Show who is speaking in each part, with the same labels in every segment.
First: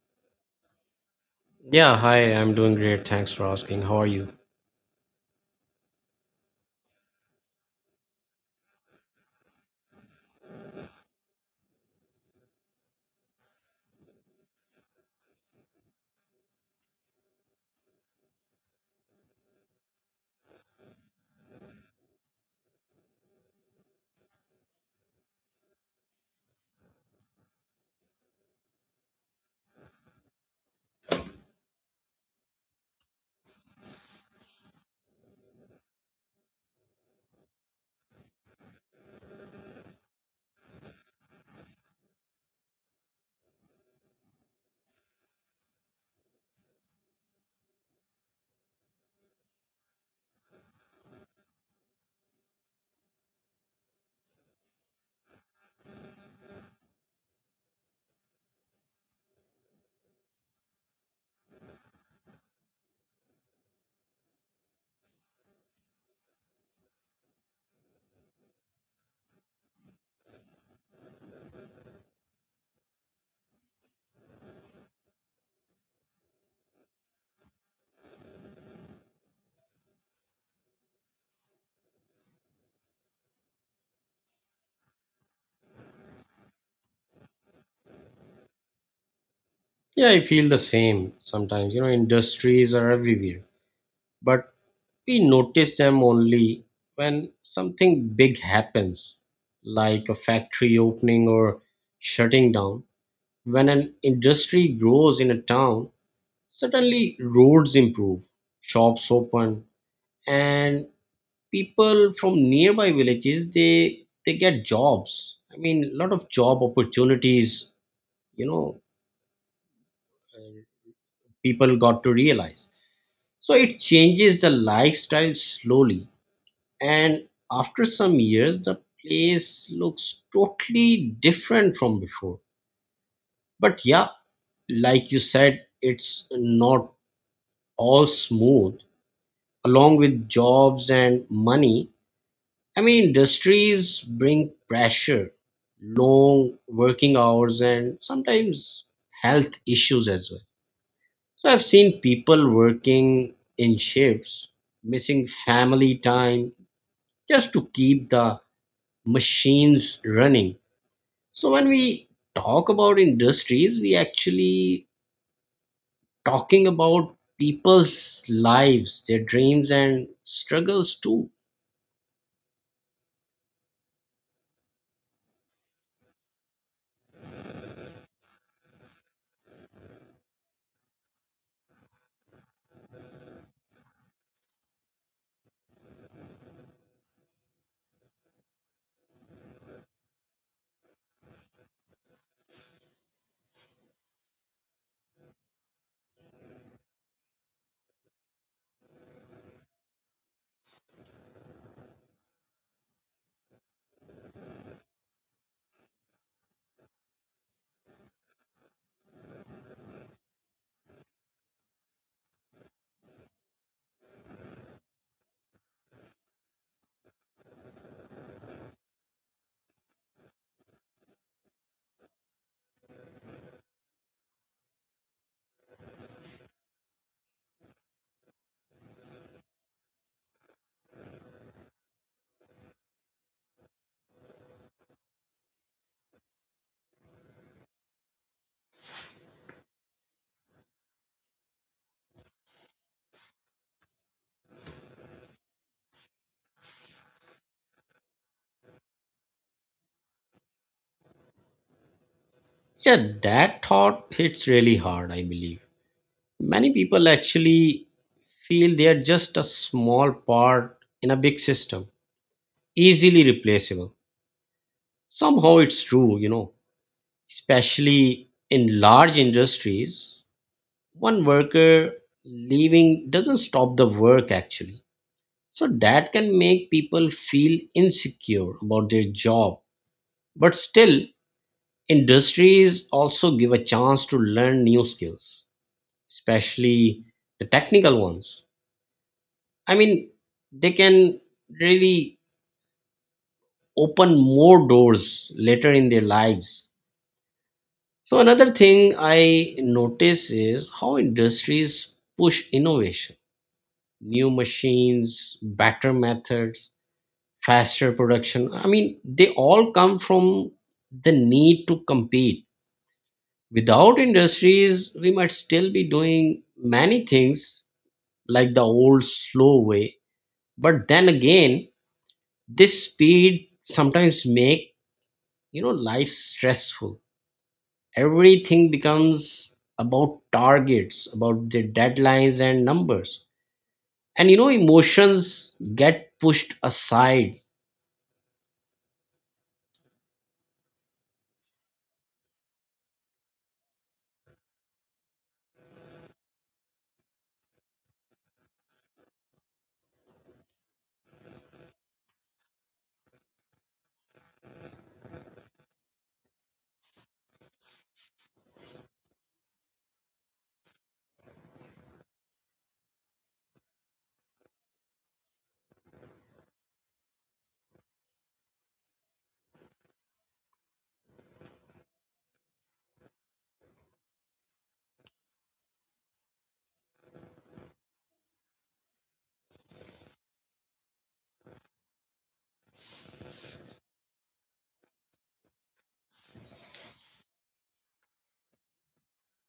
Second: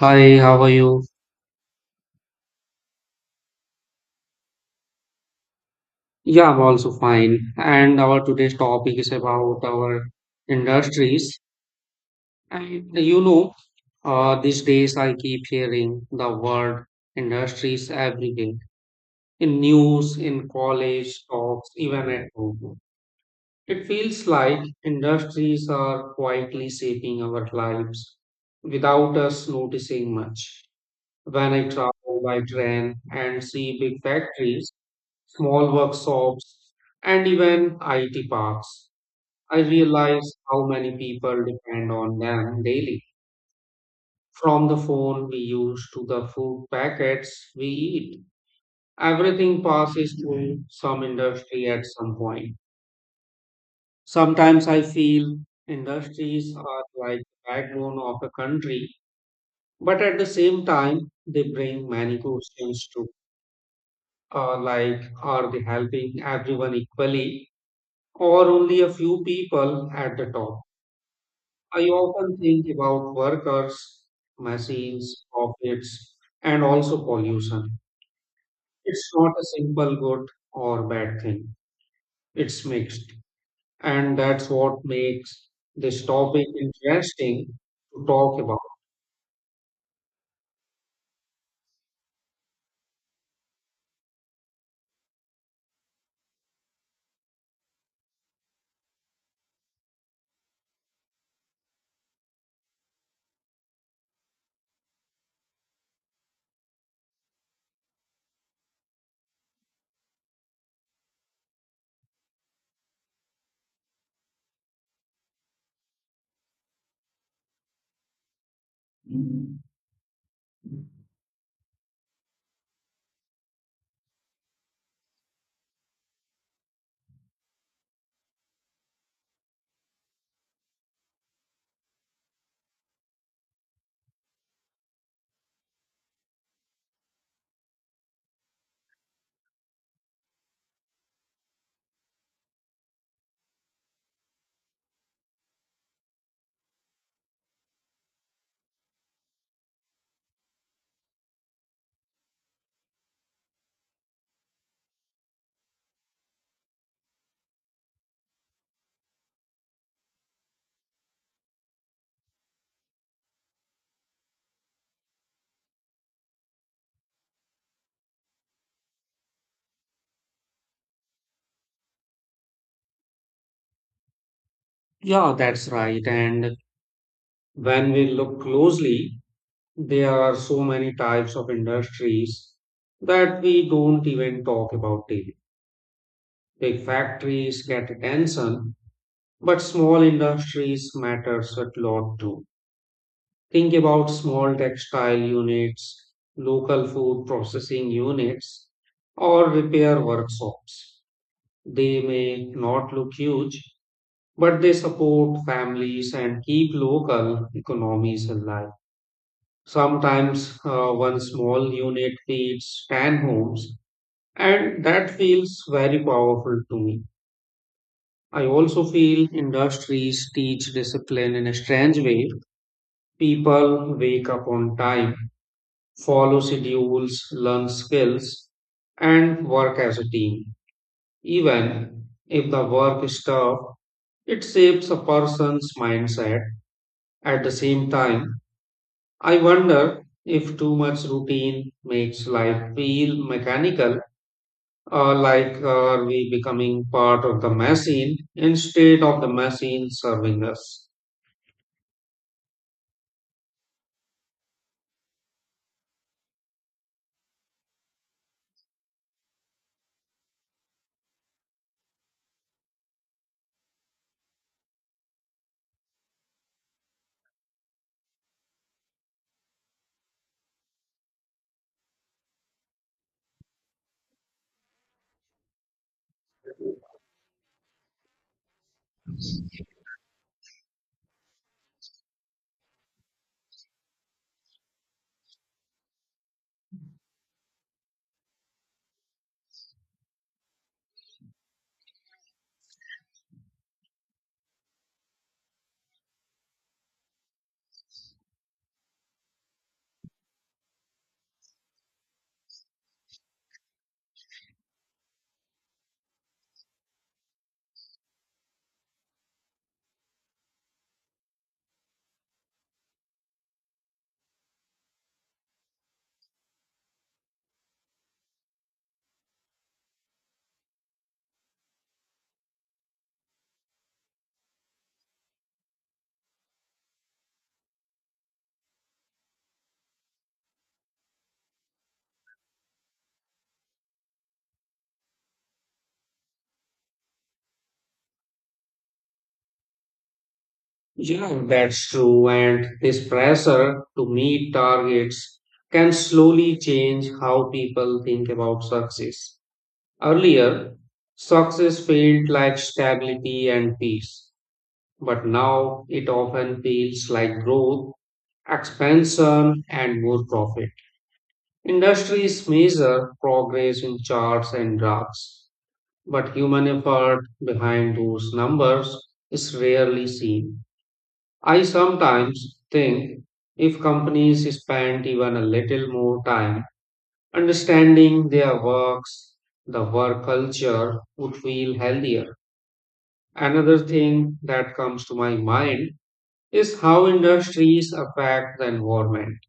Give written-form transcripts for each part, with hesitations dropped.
Speaker 1: Hi, how are you?
Speaker 2: Yeah, hi, I'm doing great. Thanks for asking. How are you?
Speaker 1: Yeah, I'm also fine. And our today's topic is about our industries. And you know, these days I keep hearing the word industries everywhere, in news, in college talks, even at home. It feels like industries are quietly shaping our lives without us noticing much. When I travel by train and see big factories, small workshops, and even IT parks, I realize how many people depend on them daily. From the phone we use to the food packets we eat, everything passes through some industry at some point. Sometimes I feel industries are like the backbone of a country, but at the same time, they bring many questions too. Like, are they helping everyone equally, or only a few people at the top? I often think about workers, machines, profits, and also pollution. It's not a simple good or bad thing, it's mixed. And that's what makes this topic interesting to talk about.
Speaker 2: Yeah, I feel the same sometimes. You know, industries are everywhere, but we notice them only when something big happens, like a factory opening or shutting down. When an industry grows in a town, suddenly roads improve, shops open, and people from nearby villages they get jobs. I mean, a lot of job opportunities, you know, people got to realize. So it changes the lifestyle slowly, and after some years, the place looks totally different from before. But yeah, like you said, it's not all smooth. Along with jobs and money, I mean, industries bring pressure, long working hours, and sometimes health issues as well. So I've seen people working in shifts, missing family time just to keep the machines running. So when we talk about industries, we actually talking about people's lives, their dreams and struggles too.
Speaker 1: Yeah, that's right. And when we look closely, there are so many types of industries that we don't even talk about daily. Big factories get attention, but small industries matters a lot too. Think about small textile units, local food processing units, or repair workshops. They may not look huge, but they support families and keep local economies alive. Sometimes one small unit feeds 10 homes, and that feels very powerful to me. I also feel industries teach discipline in a strange way. People wake up on time, follow schedules, learn skills, and work as a team. Even if the work is tough, it shapes a person's mindset. At the same time, I wonder if too much routine makes life feel mechanical, or like, are we becoming part of the machine instead of the machine serving us?
Speaker 2: Yeah, that thought hits really hard, I believe. Many people actually feel they are just a small part in a big system, easily replaceable. Somehow it's true, you know, especially in large industries, one worker leaving doesn't stop the work actually. So that can make people feel insecure about their job. But still, industries also give a chance to learn new skills, especially the technical ones. I mean, they can really open more doors later in their lives. So another thing I notice is how industries push innovation, new machines, better methods, faster production. I mean, they all come from the need to compete. Without industries, we might still be doing many things like the old slow way. But then again, this speed sometimes make, life stressful. Everything becomes about targets, about the deadlines and numbers, and emotions get pushed aside.
Speaker 1: Yeah, that's true. And this pressure to meet targets can slowly change how people think about success. Earlier, success felt like stability and peace, but now it often feels like growth, expansion, and more profit. Industries measure progress in charts and graphs, but human effort behind those numbers is rarely seen. I sometimes think if companies spent even a little more time understanding their works, the work culture would feel healthier. Another thing that comes to my mind is how industries affect the environment.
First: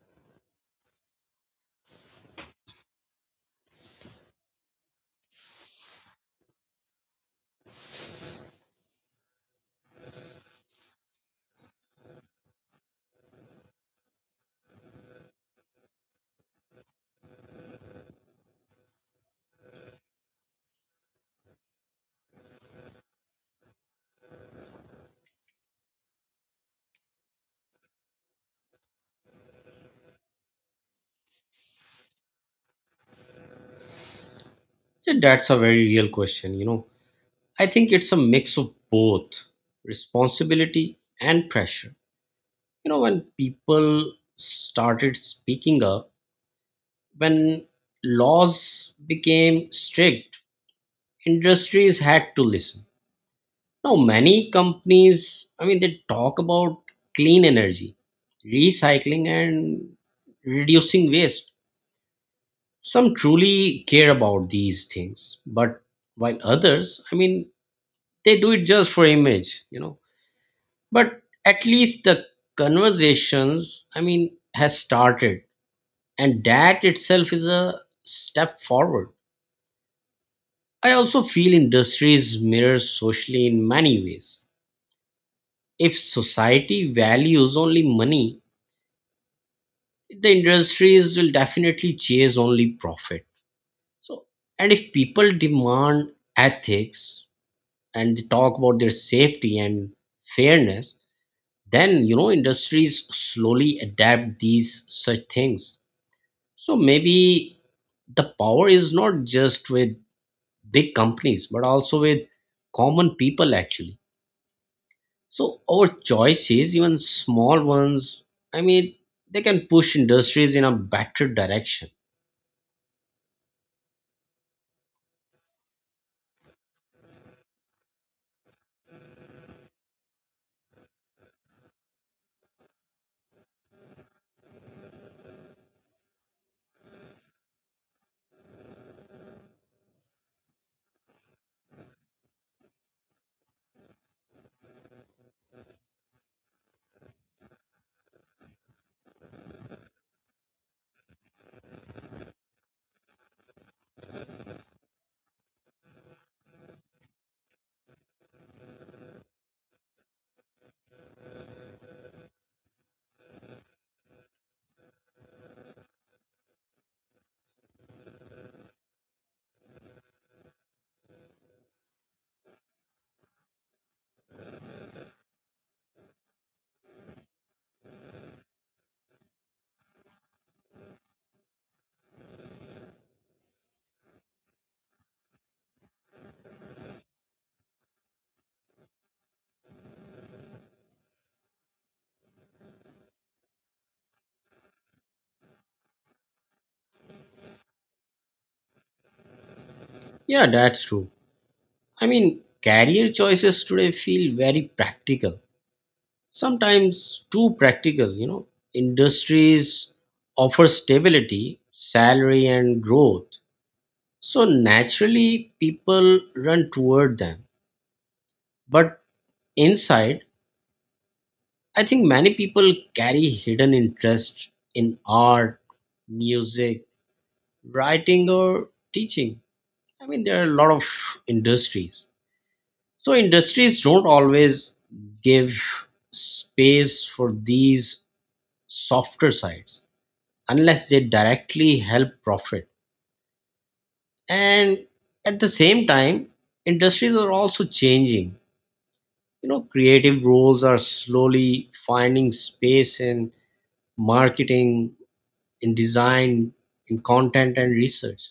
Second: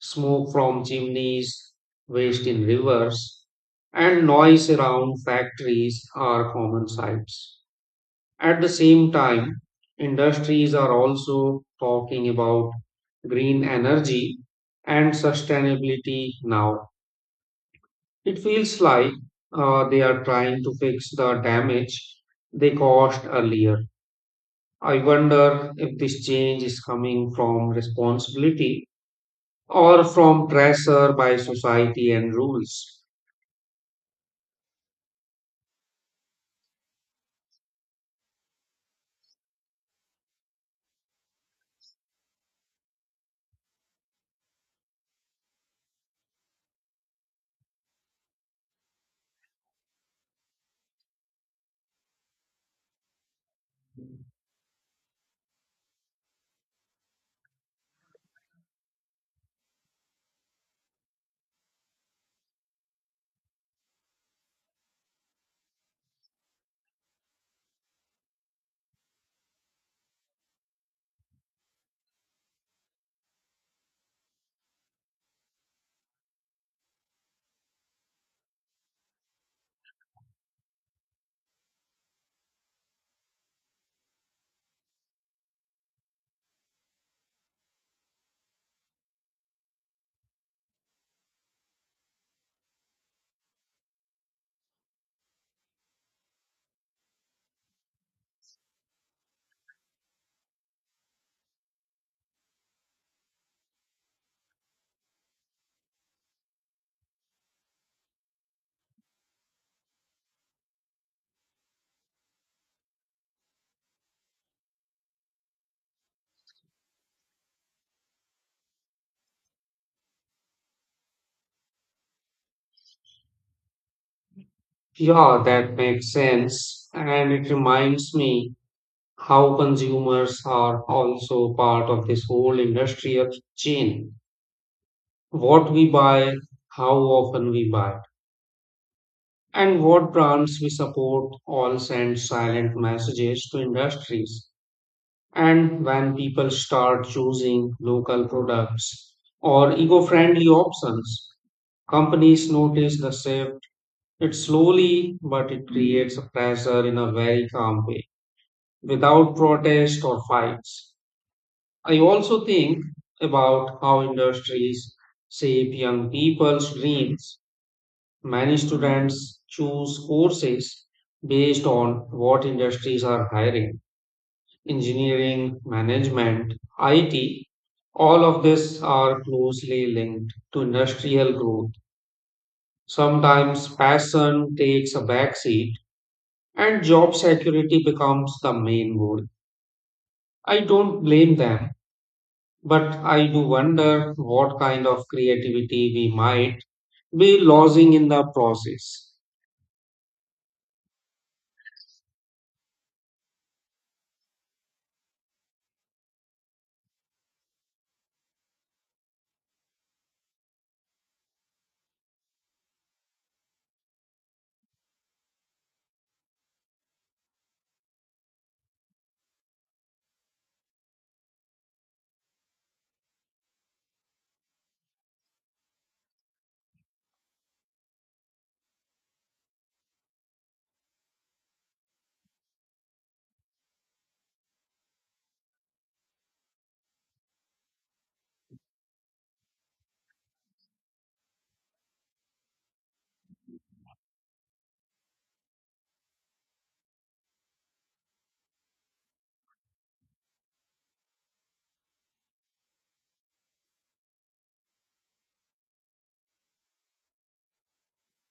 Speaker 1: Smoke from chimneys, waste in rivers, and noise around factories are common sights. At the same time, industries are also talking about green energy and sustainability now. It feels like they are trying to fix the damage they caused earlier. I wonder if this change is coming from responsibility or from pressure by society and rules.
Speaker 2: Yeah, that's a very real question. You know, I think it's a mix of both, responsibility and pressure. You know, when people started speaking up, when laws became strict, industries had to listen. Now, many companies, I mean, they talk about clean energy, recycling, and reducing waste. Some truly care about these things, but while others, I mean, they do it just for image, But at least the conversations, I mean, has started, and that itself is a step forward. I also feel industries mirror socially in many ways. If society values only money, the industries will definitely chase only profit. So, and if people demand ethics and they talk about their safety and fairness, then industries slowly adapt these such things. So maybe the power is not just with big companies, but also with common people actually. So our choices, even small ones, I mean, they can push industries in a better direction.
Speaker 1: Yeah, that makes sense. And it reminds me how consumers are also part of this whole industrial chain. What we buy, how often we buy, and what brands we support all send silent messages to industries. And when people start choosing local products or eco friendly options, companies notice the shift. It's slowly, but it creates a pressure in a very calm way, without protest or fights. I also think about how industries shape young people's dreams. Many students choose courses based on what industries are hiring: engineering, management, IT. All of these are closely linked to industrial growth. Sometimes passion takes a backseat and job security becomes the main goal. I don't blame them, but I do wonder what kind of creativity we might be losing in the process.
Speaker 2: Yeah, that's true. I mean, career choices today feel very practical, sometimes too practical. You know, industries offer stability, salary, and growth. So naturally, people run toward them. But inside, I think many people carry hidden interest in art, music, writing, or teaching. I mean, there are a lot of industries. So industries don't always give space for these softer sides unless they directly help profit. And at the same time, industries are also changing. You know, creative roles are slowly finding space in marketing, in design, in content and research.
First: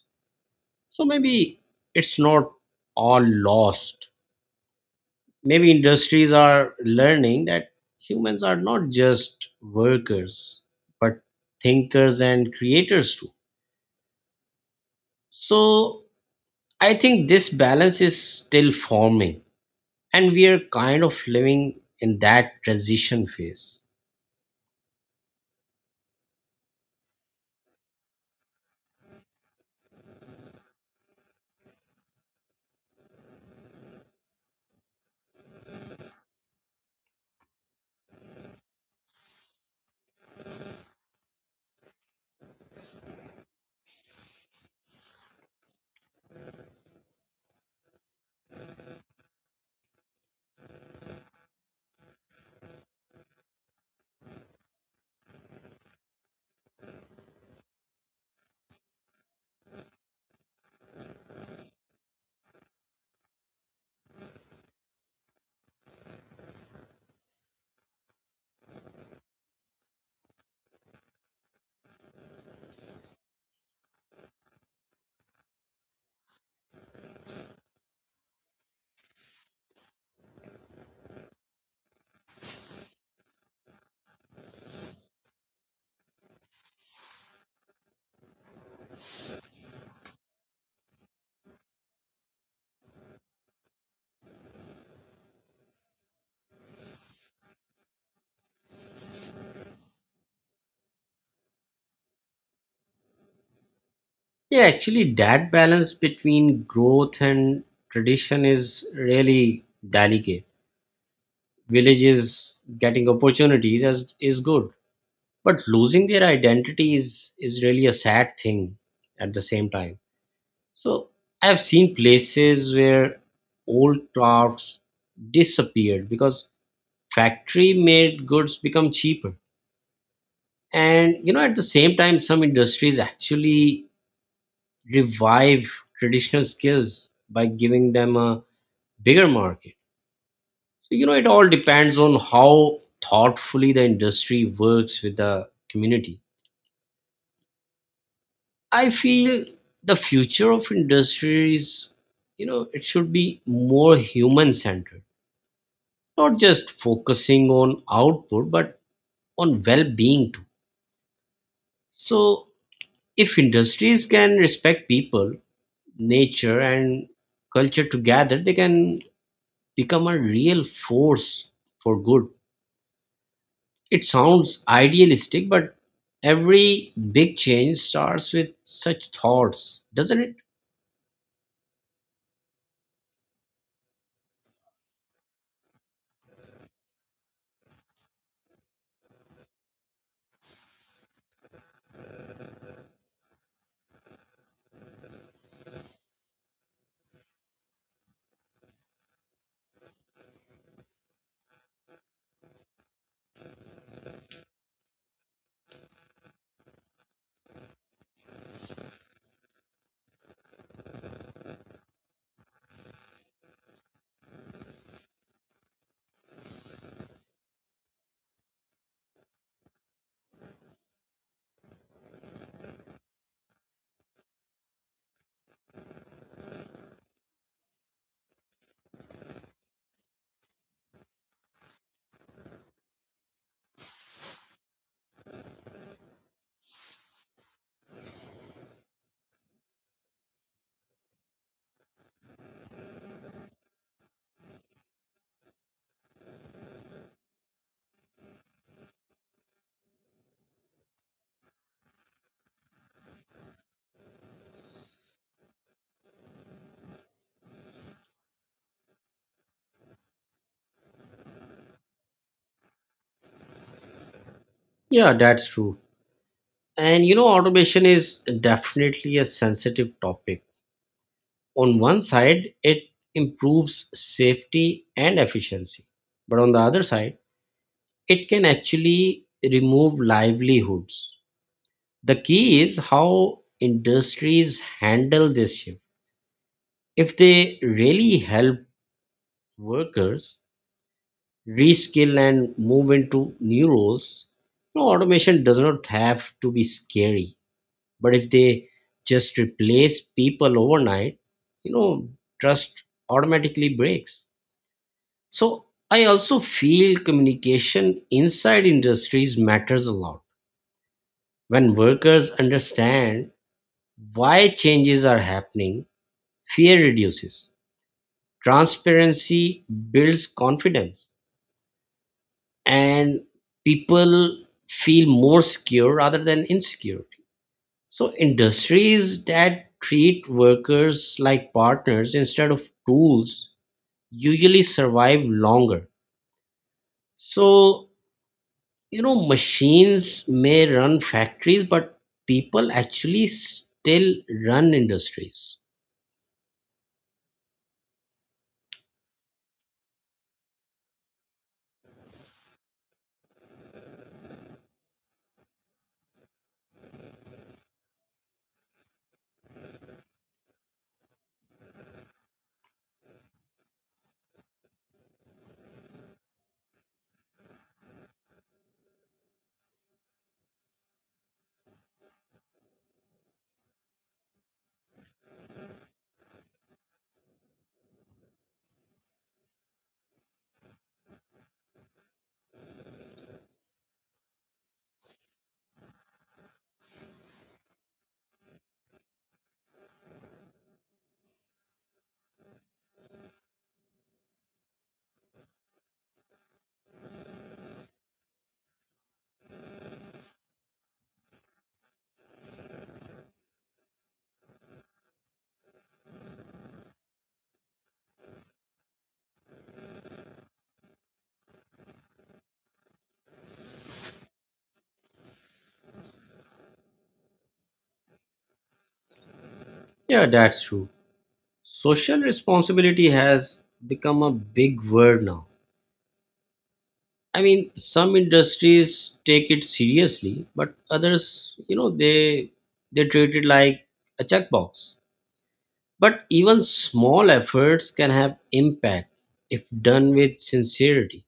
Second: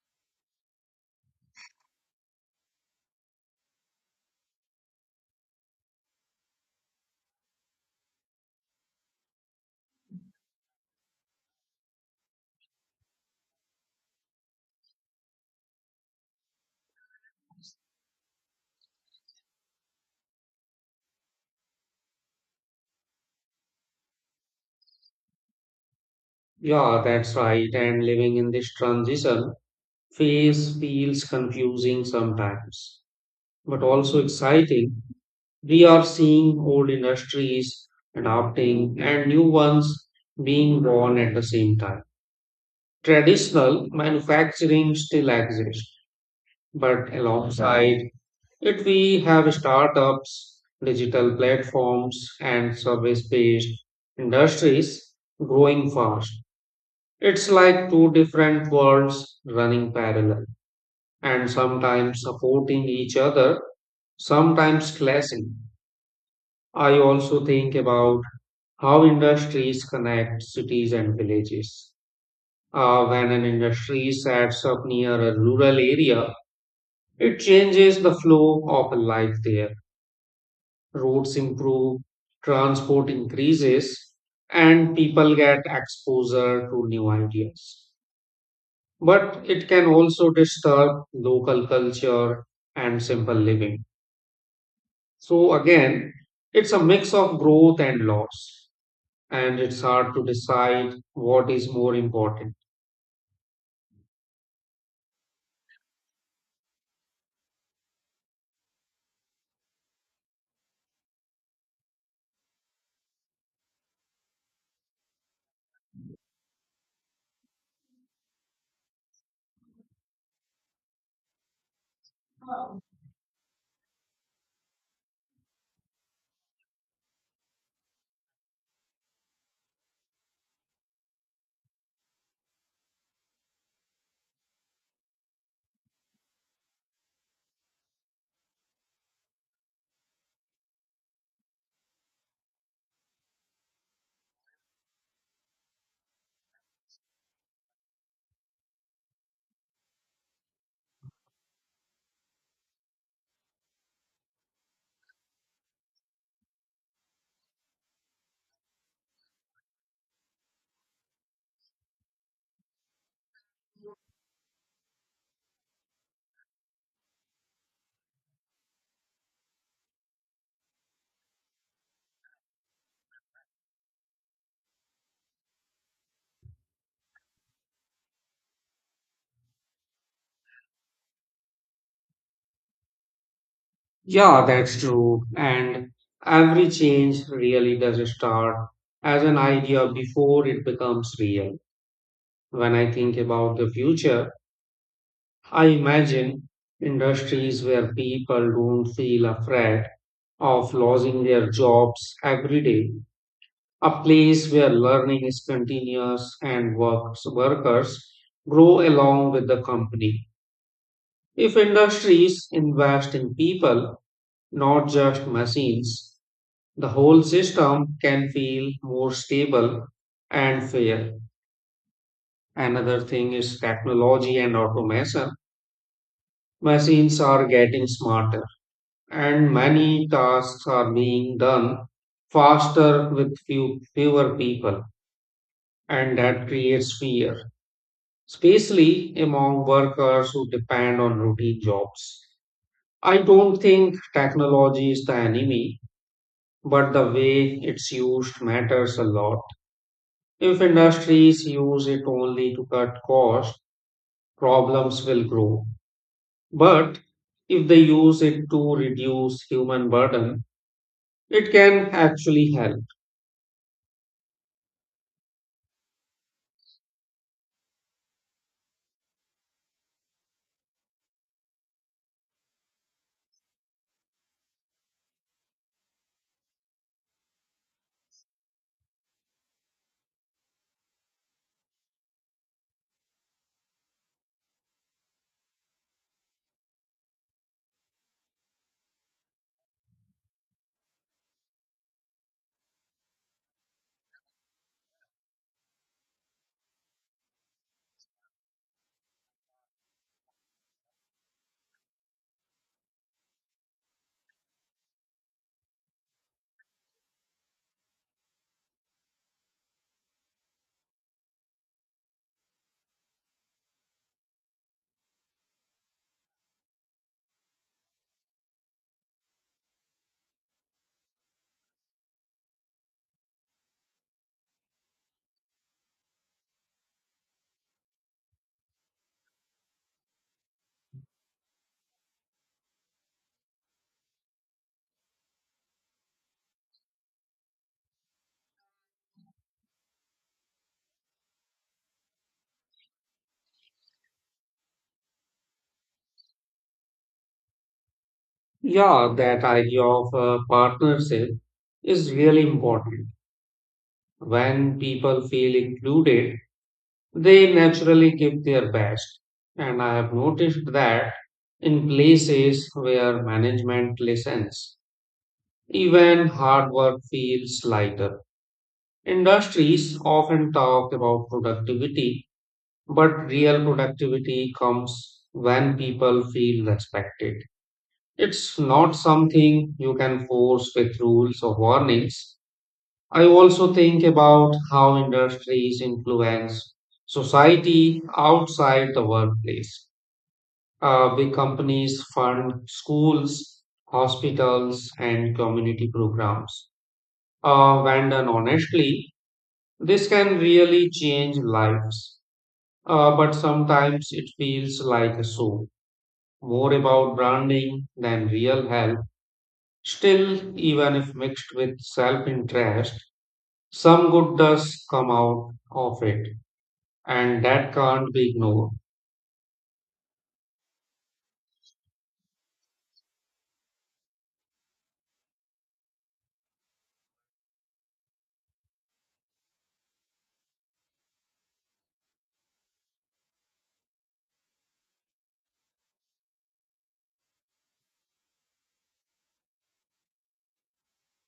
Speaker 2: So maybe it's not all lost. Maybe industries are learning that humans are not just workers but thinkers and creators too. So I think this balance is still forming, and we are kind of living in that transition phase.
Speaker 1: Yeah, that's right. And living in this transition phase feels confusing sometimes, but also exciting. We are seeing old industries adapting and new ones being born at the same time. Traditional manufacturing still exists, but alongside. Yet we have startups, digital platforms, and service-based industries growing fast. It's like two different worlds running parallel, and sometimes supporting each other, sometimes clashing. I also think about how industries connect cities and villages. When an industry sets up near a rural area, it changes the flow of life there. Roads improve, transport increases, and people get exposure to new ideas. But it can also disturb local culture and simple living. So, again, it's a mix of growth and loss, and it's hard to decide what is more important.
Speaker 2: Yeah, actually that balance between growth and tradition is really delicate. Villages getting opportunities as is good, but losing their identity is really a sad thing at the same time. So I've seen places where old crafts disappeared because factory made goods become cheaper. And at the same time some industries actually revive traditional skills by giving them a bigger market. So it all depends on how thoughtfully the industry works with the community. I feel the future of industry is, it should be more human centered, not just focusing on output, but on well being too. So, if industries can respect people, nature, and culture together, they can become a real force for good. It sounds idealistic, but every big change starts with such thoughts, doesn't it?
Speaker 1: Yeah, that's true. And every change really does start as an idea before it becomes real. When I think about the future, I imagine industries where people don't feel afraid of losing their jobs every day, a place where learning is continuous and workers grow along with the company. If industries invest in people, not just machines, the whole system can feel more stable and fair. Another thing is technology and automation. Machines are getting smarter and many tasks are being done faster with fewer people, and that creates fear, especially among workers who depend on routine jobs. I don't think technology is the enemy, but the way it's used matters a lot. If industries use it only to cut costs, problems will grow. But if they use it to reduce human burden, it can actually help.
Speaker 2: Yeah, that's true. And automation is definitely a sensitive topic. On one side, it improves safety and efficiency, but on the other side, it can actually remove livelihoods. The key is how industries handle this shift. If they really help workers reskill and move into new roles, no, automation does not have to be scary. But if they just replace people overnight, you know, trust automatically breaks. So I also feel communication inside industries matters a lot. When workers understand why changes are happening, fear reduces. Transparency builds confidence, and people feel more secure rather than insecure. So industries that treat workers like partners instead of tools usually survive longer. So, machines may run factories, but people actually still run industries.
Speaker 1: Yeah, that idea of a partnership is really important. When people feel included, they naturally give their best. And I have noticed that in places where management listens, even hard work feels lighter. Industries often talk about productivity, but real productivity comes when people feel respected. It's not something you can force with rules or warnings. I also think about how industries influence society outside the workplace. Big companies fund schools, hospitals, and community programs. When done honestly, this can really change lives. But sometimes it feels like a show, more about branding than real help. Still, even if mixed with self interest, some good does come out of it, and that can't be ignored.
Speaker 2: Yeah, that's true. Social responsibility has become a big word now. I mean, some industries take it seriously, but others, they treat it like a checkbox. But even small efforts can have impact if done with sincerity.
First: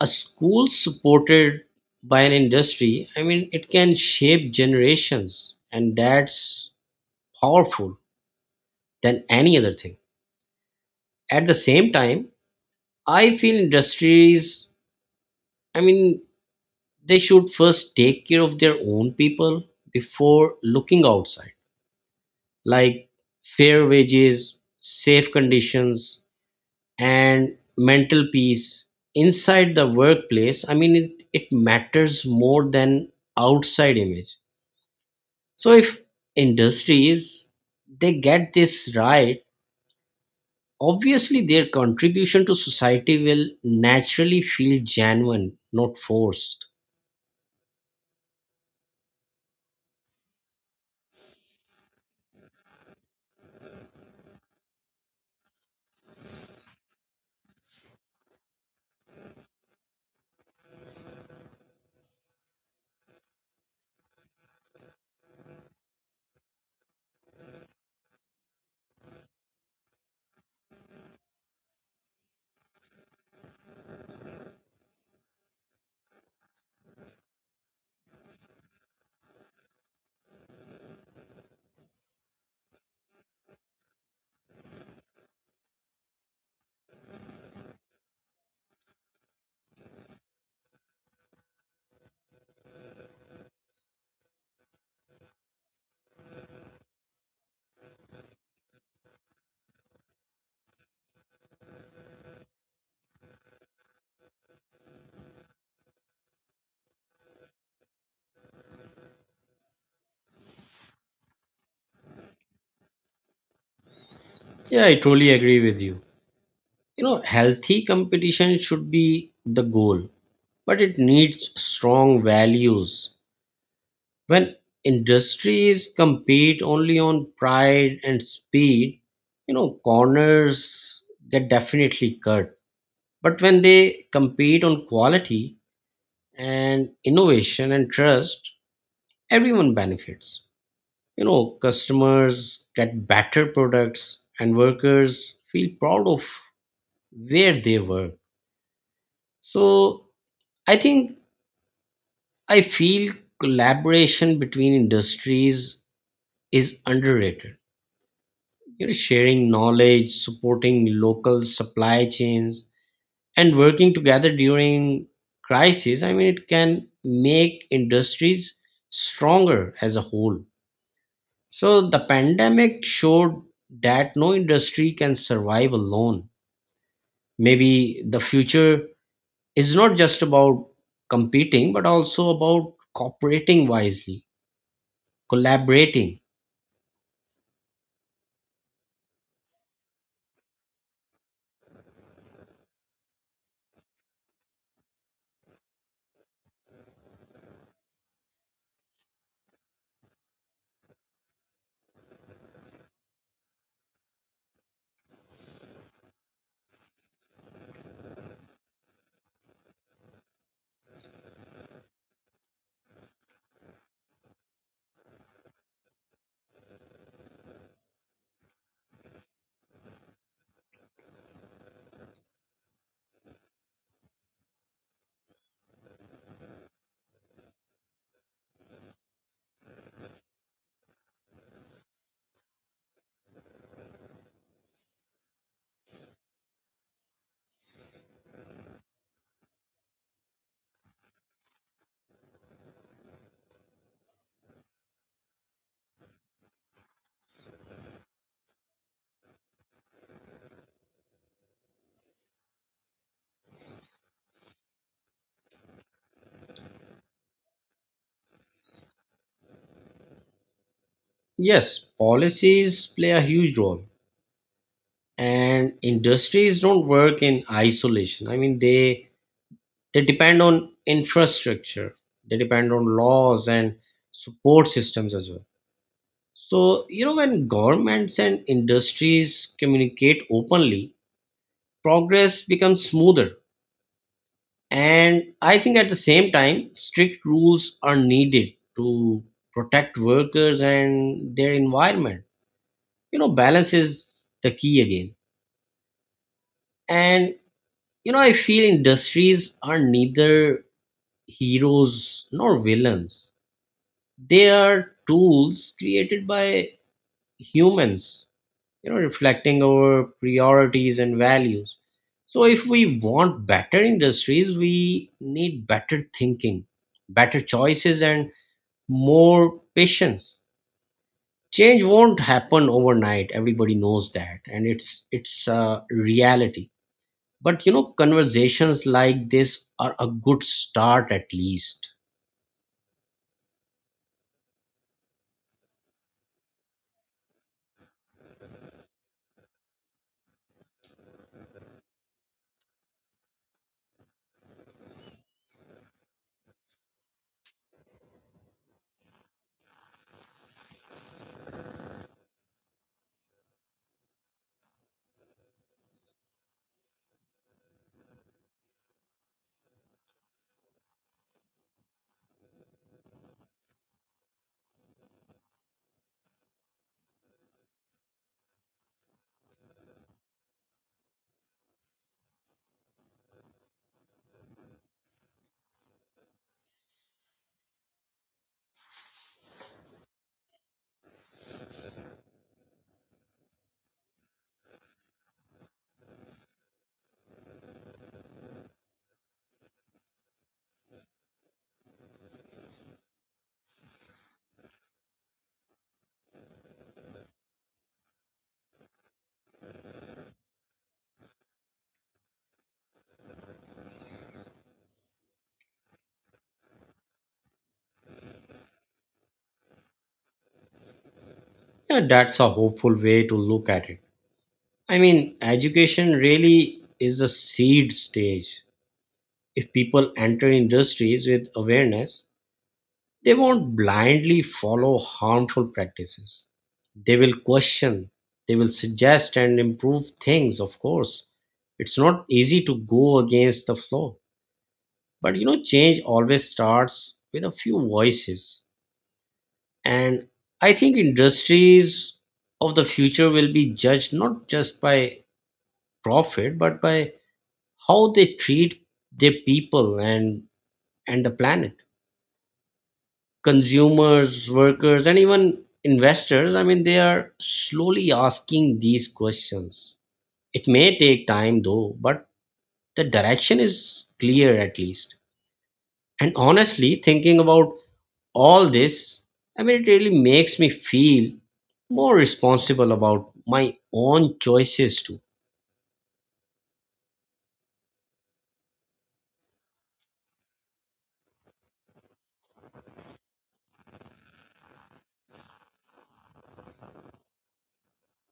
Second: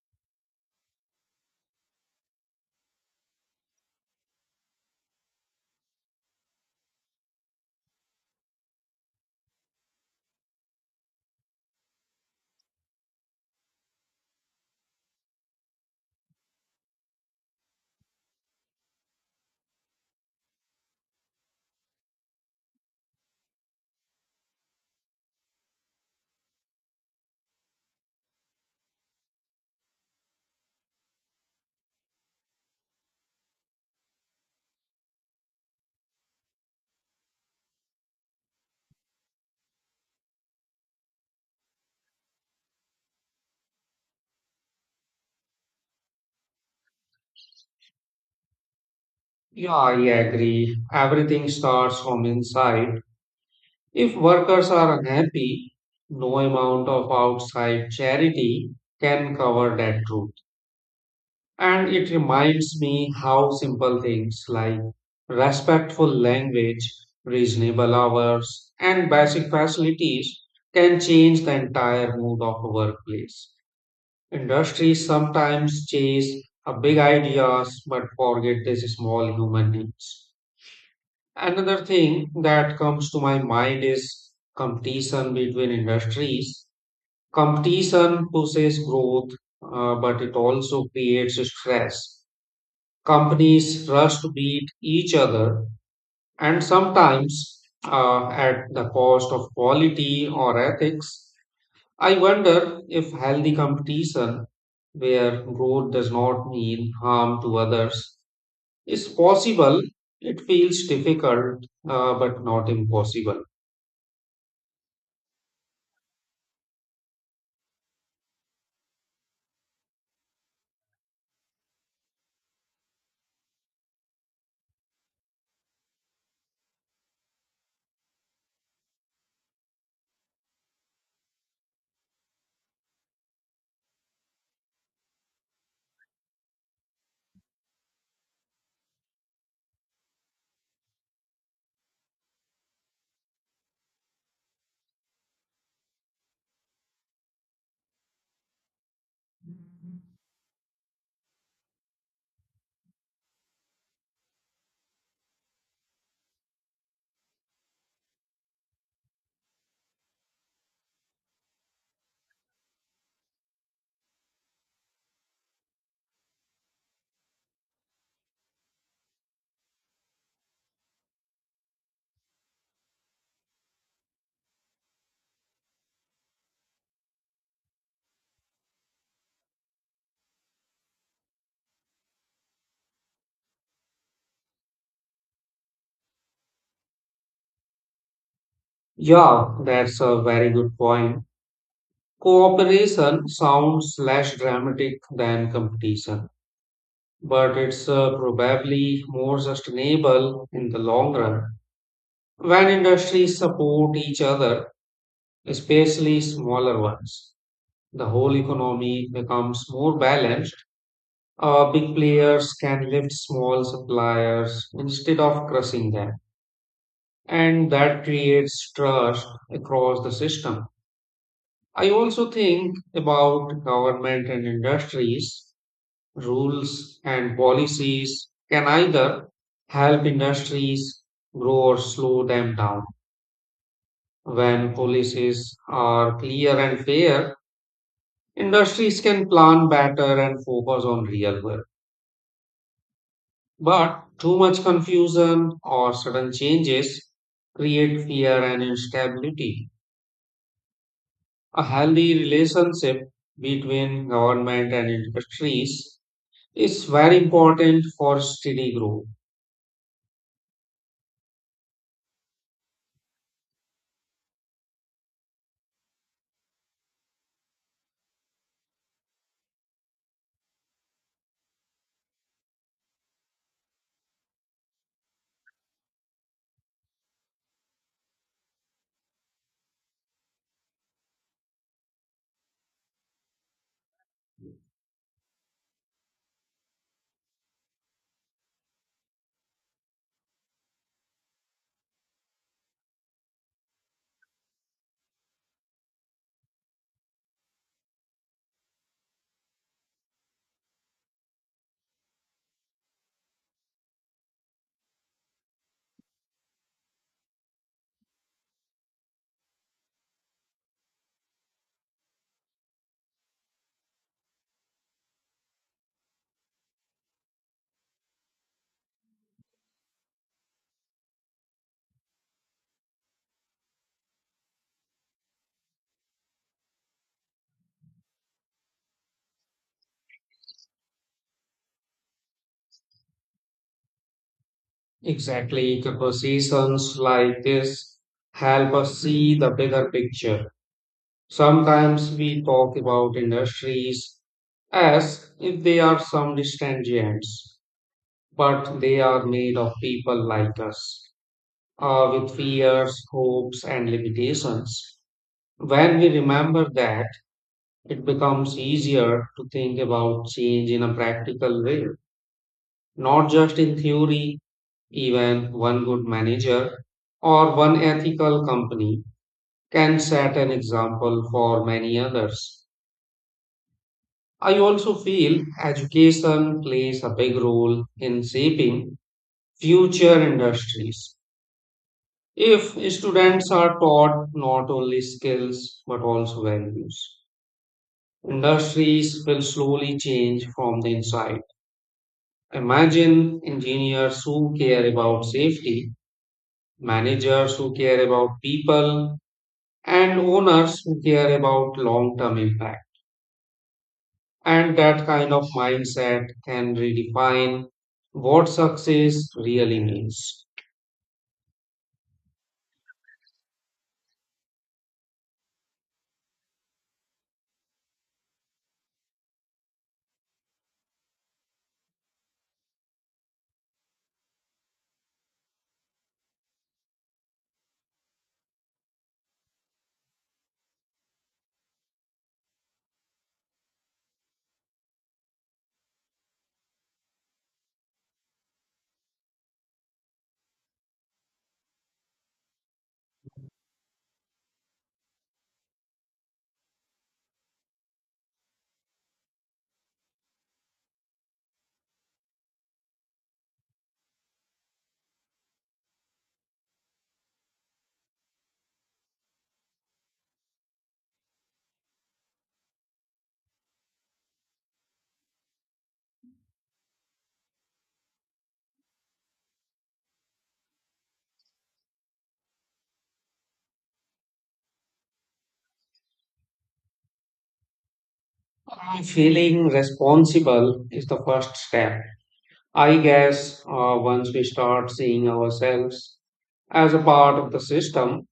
Speaker 2: A school supported by an industry, I mean, it can shape generations, and that's powerful than any other thing. At the same time, I feel industries, I mean, they should first take care of their own people before looking outside, like fair wages, safe conditions, and mental peace inside the workplace. I mean it matters more than outside image. So if industries they get this right, obviously their contribution to society will naturally feel genuine, not forced.
Speaker 1: Yeah, I agree. Everything starts from inside. If workers are unhappy, no amount of outside charity can cover that truth. And it reminds me how simple things like respectful language, reasonable hours, and basic facilities can change the entire mood of a workplace. Industries sometimes chase a big ideas but forget these small human needs. Another thing that comes to my mind is competition between industries. Competition pushes growth, but it also creates stress. Companies rush to beat each other and sometimes, at the cost of quality or ethics. I wonder if healthy competition, where growth does not mean harm to others, is possible. It feels difficult, but not impossible.
Speaker 2: Yeah, I totally agree with you. You know, healthy competition should be the goal, but it needs strong values. When industries compete only on pride and speed, corners get definitely cut. But when they compete on quality and innovation and trust, everyone benefits. You know, customers get better products, and workers feel proud of where they work. So I think I feel collaboration between industries is underrated. You know, sharing knowledge, supporting local supply chains, and working together during crisis. I mean, it can make industries stronger as a whole. So the pandemic showed that no industry can survive alone. Maybe the future is not just about competing, but also about cooperating wisely, collaborating.
Speaker 1: Yeah, that's a very good point. Cooperation sounds less dramatic than competition, but it's probably more sustainable in the long run. When industries support each other, especially smaller ones, the whole economy becomes more balanced. Big players can lift small suppliers instead of crushing them, and that creates trust across the system. I also think about government and industries. Rules and policies can either help industries grow or slow them down. When policies are clear and fair, industries can plan better and focus on real work. But too much confusion or sudden changes create fear and instability. A healthy relationship between government and industries is very important for steady growth.
Speaker 2: Yes, policies play a huge role, and industries don't work in isolation. I mean they depend on infrastructure, they depend on laws and support systems as well. So when governments and industries communicate openly, progress becomes smoother. And I think at the same time strict rules are needed to protect workers and their environment. You know, balance is the key again. And you know, I feel industries are neither heroes nor villains. They are tools created by humans, reflecting our priorities and values. So, if we want better industries, we need better thinking, better choices, and more patience. Change won't happen overnight. Everybody knows that, and it's a reality. But conversations like this are a good start at least.
Speaker 1: Exactly, conversations like this help us see the bigger picture. Sometimes we talk about industries as if they are some distant giants, but they are made of people like us, with fears, hopes, and limitations. When we remember that, it becomes easier to think about change in a practical way, not just in theory. Even one good manager or one ethical company can set an example for many others. I also feel education plays a big role in shaping future industries. If students are taught not only skills but also values, industries will slowly change from the inside. Imagine engineers who care about safety, managers who care about people, and owners who care about long term impact. And that kind of mindset can redefine what success really means.
Speaker 2: Yeah, that's a hopeful way to look at it. I mean, education really is a seed stage. If people enter industries with awareness, they won't blindly follow harmful practices. They will question, they will suggest and improve things, of course. It's not easy to go against the flow. But change always starts with a few voices. And I think industries of the future will be judged not just by profit, but by how they treat their people and the planet. Consumers, workers, and even investors, I mean, they are slowly asking these questions. It may take time though, but the direction is clear at least. And honestly, thinking about all this, I mean, it really makes me feel more responsible about my own choices too.
Speaker 1: Feeling responsible is the first step, I guess. Uh, once we start seeing ourselves as a part of the system,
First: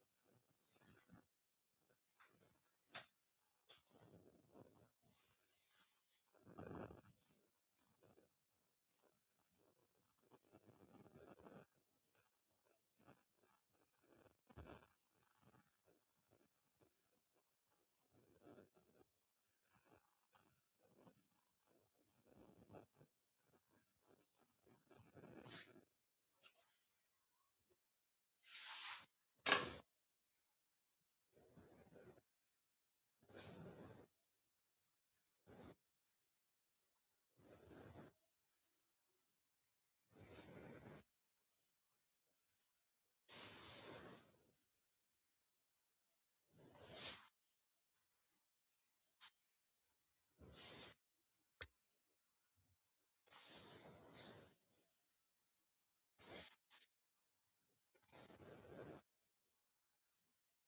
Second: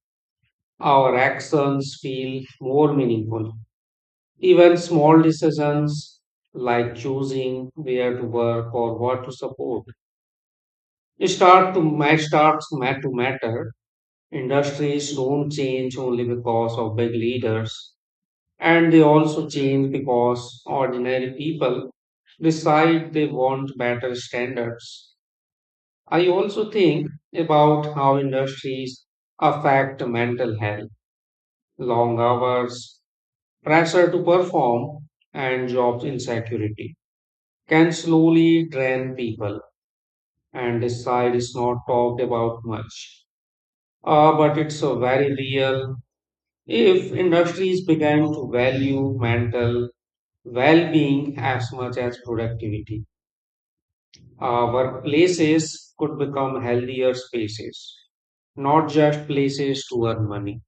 Speaker 1: our actions feel more meaningful. Even small decisions like choosing where to work or what to support Start to ma- starts mat to matter. Industries don't change only because of big leaders, and they also change because ordinary people decide they want better standards. I also think about how industries affect mental health, long hours, pressure to perform, and job insecurity can slowly drain people, and this side is not talked about much. But it's a very real. If industries began to value mental well-being as much as productivity, workplaces could become healthier spaces, not just places to earn money.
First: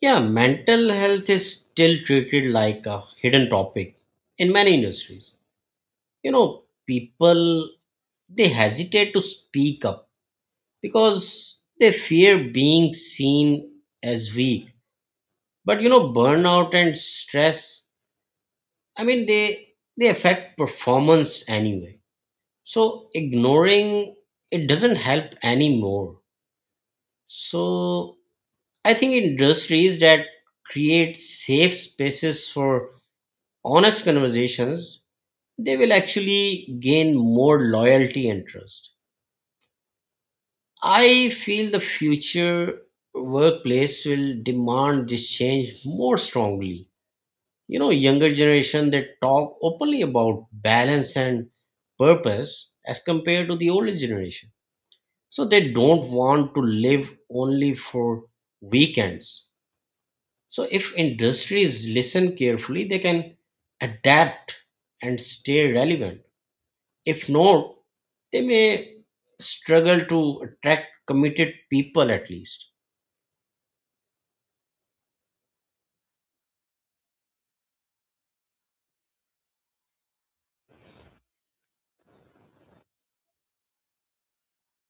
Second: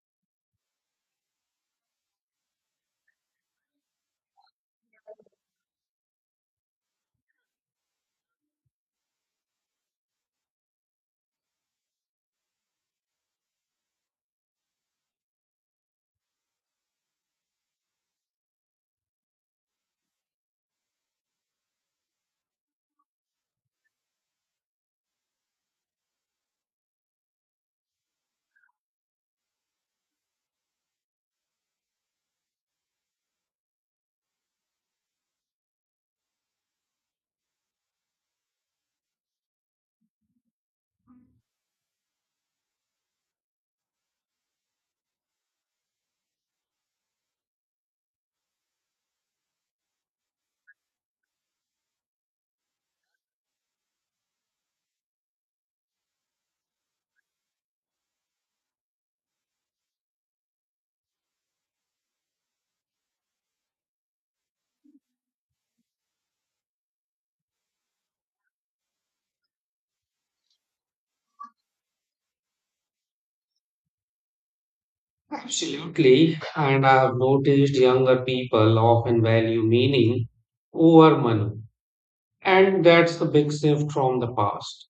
Speaker 2: Yeah, mental health is still treated like a hidden topic in many industries. You know, people they hesitate to speak up because they fear being seen as weak. But burnout and stress, I mean, they affect performance anyway. So ignoring it doesn't help anymore. So I think industries that create safe spaces for honest conversations, they will actually gain more loyalty and trust. I feel the future workplace will demand this change more strongly. You know, younger generation that talk openly about balance and purpose as compared to the older generation. So they don't want to live only for weekends. So if industries listen carefully, they can adapt and stay relevant. If not, they may struggle to attract committed people at least.
Speaker 1: Absolutely. And I've noticed younger people often value meaning over money. And that's the big shift from the past.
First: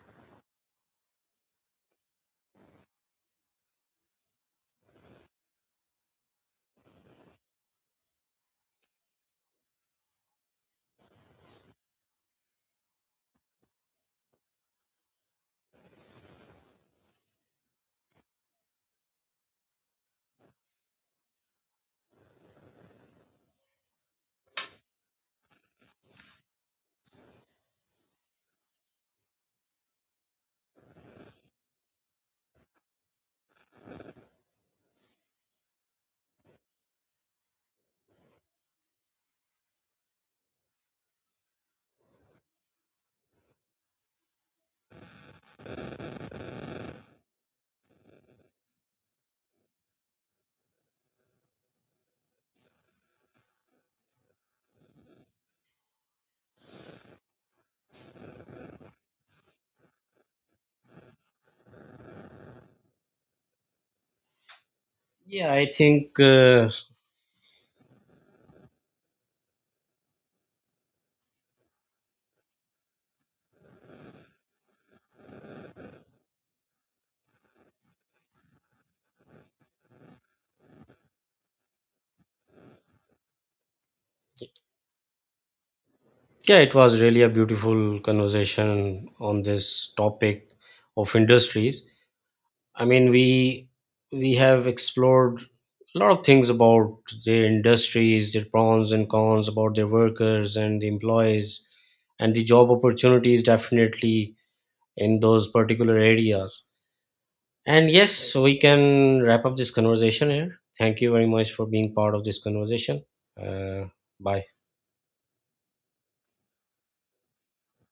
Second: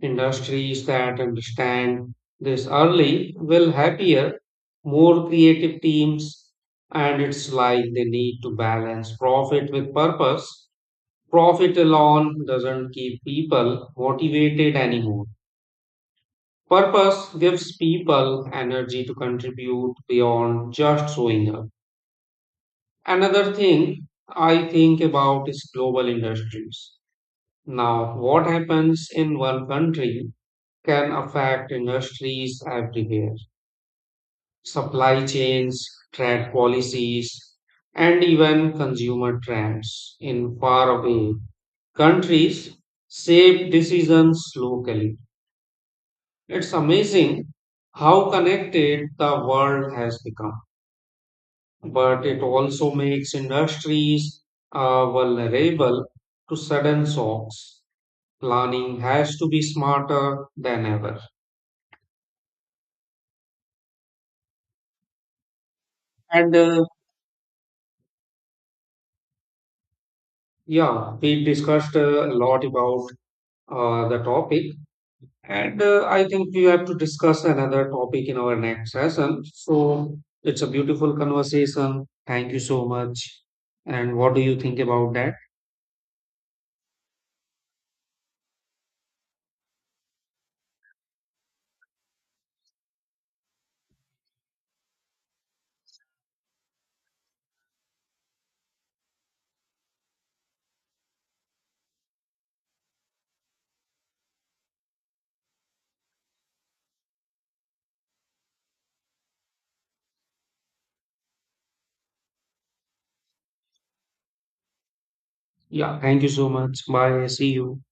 Speaker 1: Industries that understand this early will happier, more creative teams, and it's like they need to balance profit with purpose. Profit alone doesn't keep people motivated anymore. Purpose gives people energy to contribute beyond just showing up. Another thing I think about is global industries. Now, what happens in one country can affect industries everywhere, supply chains, trade policies, and even consumer trends in faraway countries shape decisions locally. It's amazing how connected the world has become, but it also makes industries vulnerable to sudden shocks. Planning has to be smarter than ever.
Speaker 2: Yeah I think
Speaker 1: And Yeah, we discussed a lot about the topic, and I think we have to discuss another topic in our next session. So it's a beautiful conversation. Thank you so much. And what do you think about that?
Speaker 2: Yeah, it was really a beautiful conversation on this topic of industries. I mean, we have explored a lot of things about their industries, their pros and cons, about their workers and the employees, and the job opportunities definitely in those particular areas. And yes, so we can wrap up this conversation here. Thank you very much for being part of this conversation. Uh, Bye.
Speaker 1: Yeah, thank you so much. Bye. See you.